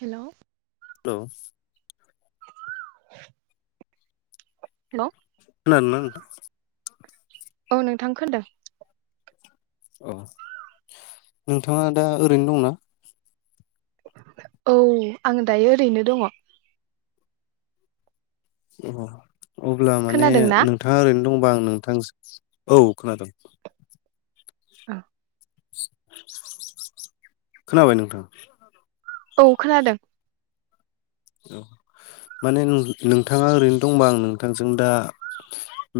Hello हेल' [unintelligible] हेल' खोनादों ना नोंथां? औ नोंथां खोनादों औ नोंथाङा दा ओरैनो दंना? औ आं दायो ओरैनो दङ। अ अब्ला माने खोनादों ना नोंथाङा ओरैनो दंबा आं नोंथां औ खोनादोंं। औ। खोनाबाय नोंथां। औ खोनादों। औ माने नों नोंथाङा ओरैनो दंबा आं नोंथांजों दा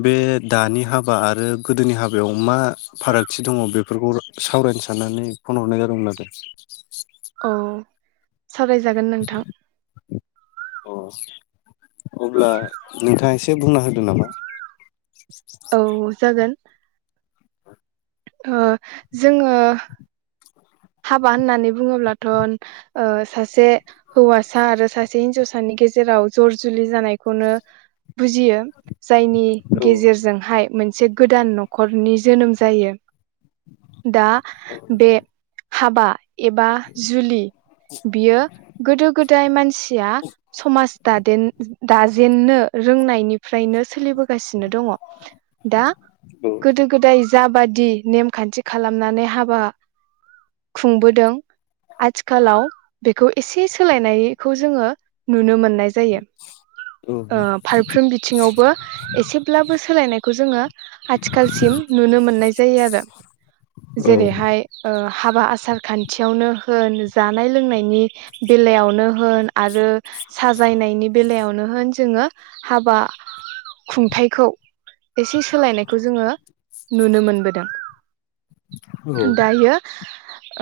बे दानि हाबा आरो गोदोनि हाबायाव मा फारागथि दङ बेफोरखौ सावरायनो साननानै फन हरनाय जादोंमोन आरो। औ सावरायजागोन नोंथां। अ अब्ला नोंथाङा एसे बुंना होदो नामा? [unintelligible] अ जोङो हाबा होननानै बुङोब्लाथ' ओ सासे हौवासा आरो सासे हिन्जावसानि गेजेराव जर जुलि जानायखौनो बुजियो। जायनि औ गेजेरजोंहाय मोन से गोदान न'खरनि जोनोम जायो। दा बे हाबा एबा जुलि बियो गोदो गोदाय मानसिया समाजदाद जेन दाजेननो रोंनायनि फ्रायनो सोलिबोगासिनो दङ। औ जाबादि नेमखान्थि खालामनानै हाबा खुंबोदों आथिखालाव बेखौ एसे सोलायनायखौ जोङो नुनो मोनो नाय जायो ओ फारफ्रोम बिथिङावबो एसेब्लाबो सोलायनायखौ जोङो आथिखालसिम नुनो मोननाय जायो आरो जेरैहाय ओ हाबा आसार खान्थियावनो होन जानाय लोंनायनि बेलायावनो होन आरो सायनायनि बेलायावनो होन जोङो हाबा खुंथायाइखौ एसे सोलायनायखौ जोङो नुनो मोनबोदों दायो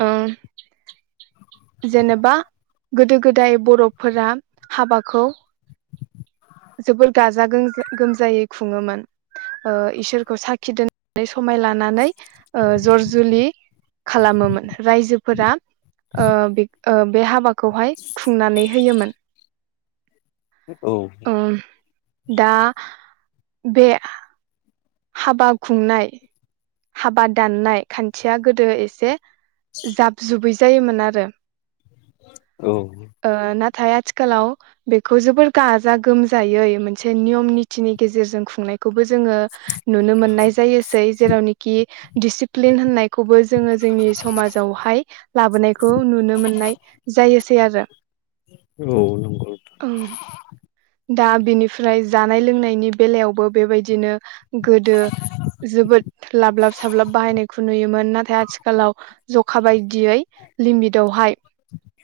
ओ जेनेबा गोदो गोदाय बर'फोरा हाबाखौ जोबोर गाजा गोमजा गोमजायै खुङोमोन इसोरखौ साखि दोननानै समाय लानानै जर जुलि खालामोमोन रायजोफोरा ओ ओ बे हाबा खौहाय खुंनानै होयोमोन औ ओ दा बे हाबा खुंनाय हाबा दाननाय खान्थिया गोदो एसे जाब जुबै जायोमोन आरो औ ओ नाथाय आथिखालाव बेखौ जोबोर गाजा गोमजायै मोनसे नियम नितनि गेजेरजों खुंनायखौबो जोङो नुनो मोननाय जायोसै जेरावनिखि दिसिप्लिन होननायखौबो जोङो जोंनि समाजावहाय लाबोनायखौ नुनो मोननाय जायोसै आरो औ नंगौ नोंथां दा बिनिफ्राय जानाय लोंनायनि बेलायावबो बेबायदिनो गोदो जोबोद लाबलाब साब्लाब बाहायनायखौ नुयोमोन नाथाय आथिखालाव जखा बायदियै लिमिटावहाय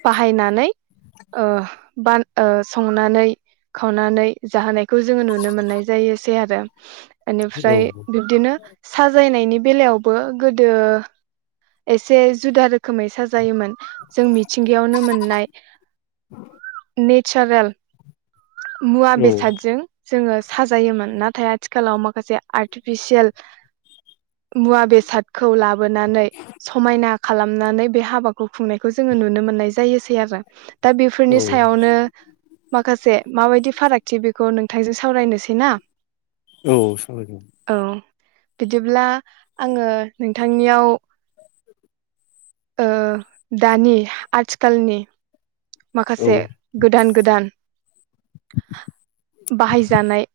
बाहायनानै ओ बा ओ संनानै खावनानै जाहोनाय खौ जोङो नुनो मोननाय जायोसै आरो [inaudible] औ बेनिफ्राय बिब्दिनो साजायनायनि बेलायावबो गोदो एसे जुदा रोखोमै साजायोमोन जों मिथिंगायावनो मोननाय नेचारेल मुवा औ बेसादजों जोङो साजायोमोन नाथाय आथिखालाव माखासे आर्टिफिसियेल मुवा बेसादखौ लाबो बोनानै समायना खालामनानै बे हाबाखौ खुंनायखौ जोङो नुनो मोननाय जायोसै आरो दा बेफोरनि औ सायावनो माखासे बायदि फागथि बेखौ। नोंथांजों सावरायनोसै ना। औ। औ बिदिब्ला आङो नोंथांनियाव दानि आथिखालनि औ माखासे गोदान गोदान। बाहायजानाय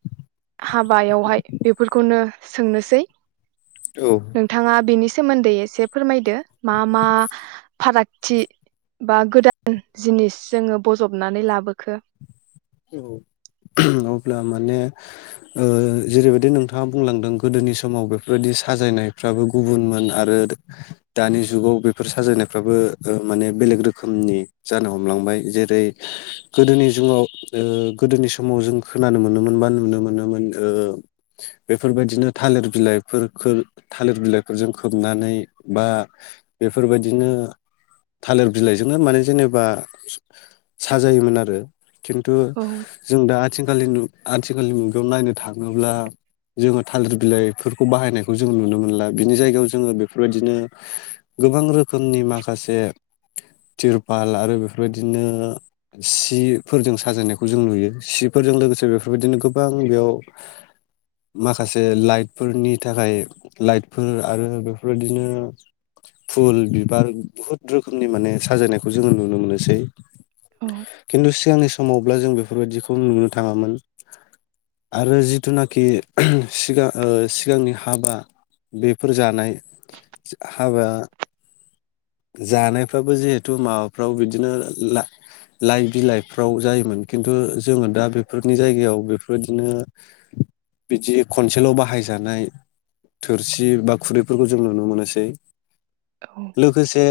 हाबायावहाय बेफोरखौनो सोंनोसै। औ नोंथाङा बेनि सोमोन्दै एसे फोरमायदो। मा मा फाराग। थि बा गोदान जिनिस जोङो बजबनानै लाबोखो। औ अब्ला माने जेरैबायदि नोंथाङा बुंलांदों गोदोनि समाव बेफोर बायदि साजायनायफ्राबो गुबुनमोन आरो दानि जुगाव बेफोर साजायनायफ्राबो माने बेलेग रोखोमनि जानो हमलांबाय जेरै गोदोनि जुगाव गोदोनि समाव जों खोनानो मोनोमोन बा नुनो मोनोमोन बेफोर बायदिनो थालिर बिलाइफोर थालिर बिलाइफोरजों खोबनानै बा बेफोर बायदिनो थालिर बिलाइजोंनो माने जेनेबा साजायोमोन आरो। थ' औ जों दा आथिखालनि आथिखालनि मुगायाव नायनो थाङोब्ला जोङो थालिर बिलाइफोरखौ बाहायनायखौ जोङो नुनो मोनला बिनि जायगायाव जोङो बेफोर बायदिनो गोबां रोखोमनि माखासे तिरपाल आरो बेफोर बायदिनो सिफोरजों साजायनायखौ जों नुयो सिफोरजों लोगोसे बेफोर बायदिनो गोबां बेयाव माखासे लाइटफोरनि थाखाय लाइटफोर आरो बेफोर बायदिनो फुल बिबार बुहुत रोखोमनि माने साजायनायखौ जोङो नुनो मोनोसै। औ खिथु सिगांनि समा। समावब्ला जों बेफोर बाददिखौ नुनो थाङामोन आरो जिथुनाखि सिगां सिगांनि हाबा बेफोर जानाय हाबा जानायफ्राबो जिहेथु माबाफ्राव बिदिनो लाइ बिलाइ जायोमोन खिन्थु जोङो दा बेफोरनि जायगायाव बेफोर बायदिनो बिदि खनसेल' बाहायजानाय थोरसि बा खुरैफोरखौ जों नुनो मोनोसै। लोगोसे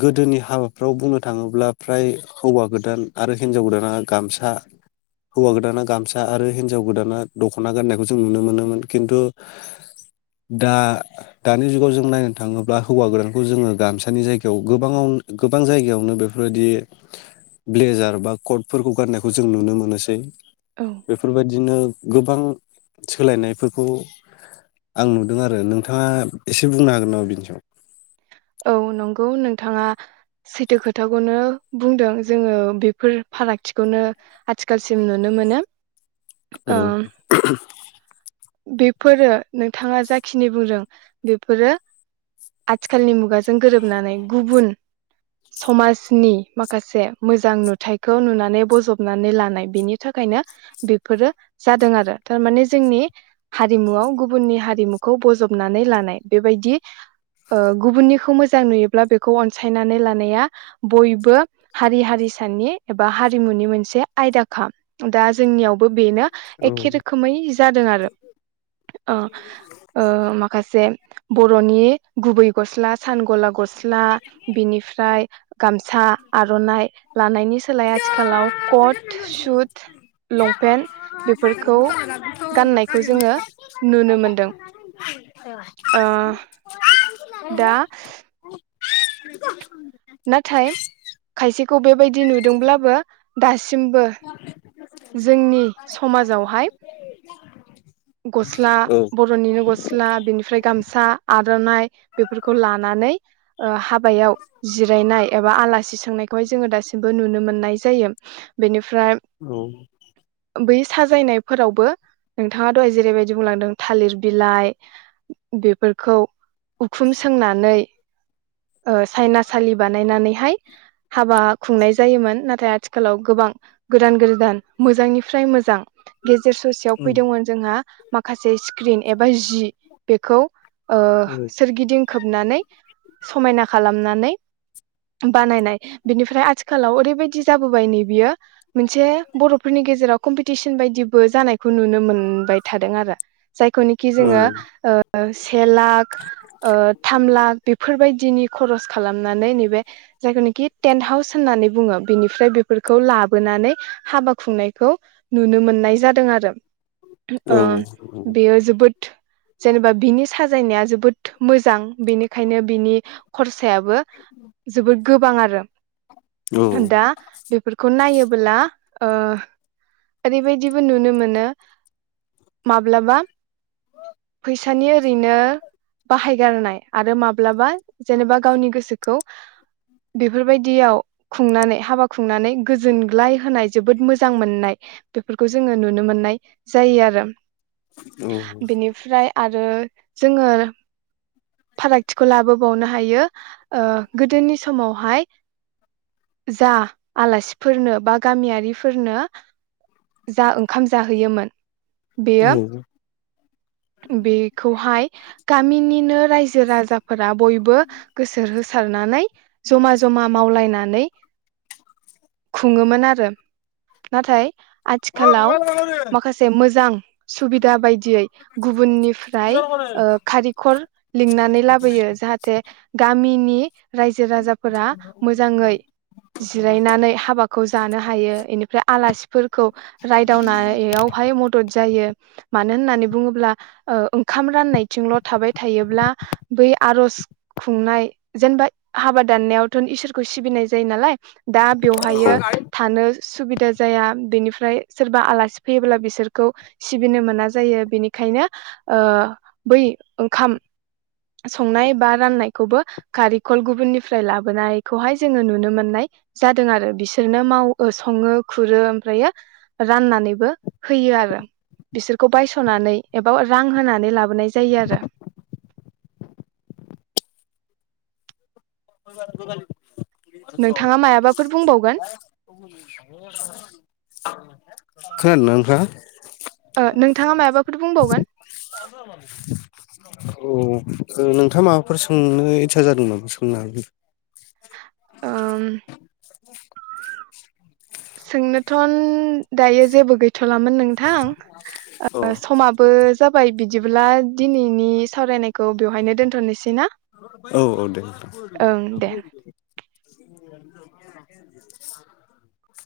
गोदोनि हाबाफ्राव बुंनो थाङोब्ला फ्राय हौवा गोदान आरो हिनजाव गोदाना गसा हौवा गोदाना गामसा आरो हिनजाव गोदाना दख'ना गाननायखौ जों नुनो मोनोमोन खिन्थु दा दानि जुगाव जों नायनो थाङोब्ला हौवा गोदानखौ जोङो गामसानि जायगायाव गोबां गोबां जायगायावनो बेफोर बायदि ब्लेजार बा कटफोरखौ गाननायखौ जों नुनो मोनोसै। बेफोर बायदिनो। गोबां सोलायनायफोरखौ आं नुदों आरो नोंथाङा एसे बुंनो हागोन नामा बिनि सायाव। औ नंगौ नोंथाङा सैथो खोथाखौनो बुंदों जोङो बेफोर फारागथिखौनो आथिखालसिम नुनो मोनो। औ। ओ बेफोरो नोंथाङा जाखिनि बुंदों बेफोरो आथिखालनि मुगा जों गोरोबनानै गुबुन समाजनि माखासे मोजां नुथायखौ नुनानै बजबनानै लानाय बेनि थाखायनो बेफोरो जादों आरो थार माने जोंनि हारिमुआव गुबुननि हारिमुखौ बजबनानै लानाय बेबायदि गुबुननिखौ मोजां नुयोब्ला बेखौ अनसायनानै लानाया बयबो हारि हारिसानि एबा हारिमुनि मोनसे आयदाखा दा जोंनियावबो। बेनो औ एखे रोखोमै जादों आरो। ओ ओ माखासे। जे बर'नि गुबै गस्ला सान गला गस्ला। बिनिफ्राय गामसा आर'नाइ लानायनि सोलाय आथिखालाव कट सुट लंपेन्ट बेफोरखौ गाननाय। खौ जोङो नुनो मोनदों ओ दा नाथाय खायसे खौ बेबायदि नुदोंब्लाबो दासिमबो जोंनि समाजावहाय गस्ला औ बरनिनो गस्ला बिनिफ्राय गामसा आरो [unintelligible] बेफोरखौ लानानै ओ हाबायाव जिरायनाय ऐसा आलासि- थांनायखौहाय जोङो दासिमबो नुनो मोननाय जायो बेनि औ साजायनायफोरावबो नोंथाङा दहाय जेरैबायदि बुंलांदों थालिर बिलाइ बेफोरखौ उखुम सोंनानै सायनासालि बानायनानैहाय हाबा खुंनाय जायोमोन नाथाय आथिखालाव गोबां गोदान गोदान मोजांनिफ्राय मोजां गेजेर ससेयाव औ फैदोंमोन जोंहा माखासे स्क्रिन एबा जि बेखौ सोरगिदिं खोबनानै समायना खालामनानै बानायनाय बिनिफ्राय आथिखालाव ओरैबायदि जाबोबाय नै बियो मोनसे बर'फोरनि गेजेराव कम्पिटिसन बायदिबो जानाय खौ नुनो मोनबाय थादों आरो जायखौनोखि औ जोङो से ला थाम लाख बायदिनि खरस खालामनानै नैबे जायखौनाखि टेन्ट हाउस होननानै बुङो बेनिफ्राय बेफोरखौ लाबोनानै हाबा खुंनायखौ नुनो मोननाय जादों आरो बेयो जोबोद जेनेबा बिनि साजायनाया जोबोद मोजां बेनिखायनो ओंखायनो बिनि खरसा फसाबो जोबोद गोबां आरो [unintelligible] दा बेफोरखौ नायोब- बोला ओ ओरैबायदिबो नुनो मोनो माब्लाबा फैसानि ओरैनो बाहायगारनाय आरो माब्लाबा जेनेबा गावनि गोसोखौ बेफोरबायदियाव खुंनानै हाबा खुंनानै गोजोनग्लाय होनाय जोबोद मोजां मोननाय बेफोरखौ जोङो नुनो मोननाय जायो आरो बेनिफ्राय आरो रो जोङो फारागथिखौ लाबोबावनो हायो ओ गोदोनि समावहाय जा आलासिफोरनो बा गामियारिफोरनो जा ओंखाम जाहोयोमोन बेयो बेखौहाय गामिनिनो राय जो राजाफोरा बयबो गोसो होसारनानै जमा जमा मावलायनानै खुंङोमोन आरो नाथाय आथिखालाव माखासे मोजां सुबिदा बायदियै गुबुननिफ्राय ओ खारिखर लिंनानै लाबोयो जाहाथे गामिनि रायजो राजाफोरा मोजाङै जिरायनानै हाबाखौ जानो हायो इनिफ्राय आलासिफोर खौ रायदावनायावहाय मदद जायो। मानो होननानै बुङोब्ला ओ ओंखाम राननायथिंल' थाबाय थायो ब्ला बै आर'ज खुंनाय जेनेबा हाबा दाननायावथ' इसोरखौ सिबिनाय जायो नालाय दा बेवहायो थानो सुबिदा जाया बेनिफ्राय सोरबा आलासि फैयोब्ला बिसोरखौ सिबिनो मोना जायो बेनिखायनो ओ बै ओंखाम संनाय बा राननायखौबो खारिखल गुबुननिफ्राय लाबोनायखौहाय जोङो नुनो मोननाय जादों आरो बिसोरनो माव ओ सङो खुरो ओमफ्रायो राननानैबो होयो आरो बिसोरखौ बायस'नानै एबाव रां होनानै लाबोनाय जायो आरो [unintelligible] [unintelligible] नोंथाङा मायाबाफोर बुंबावगोन खोनादोंना नोंथांङा? ओ नोंथाङा मायबाफोर बुंबावगोन? अ ओ नोंथाङा माबाफोर सोंनो इच्सा जादों नामा सोंनो हागोन। ओम सोंनोथ'न दायो जेबो गैथ'लामोन नों थां औ ओ समाबो जाबाय बिदिब्ला दिनैनि सावरायनायखौ बेवहायनो दोनथ'नोसैना? औ औ दे नोंथां। दे [unintelligible]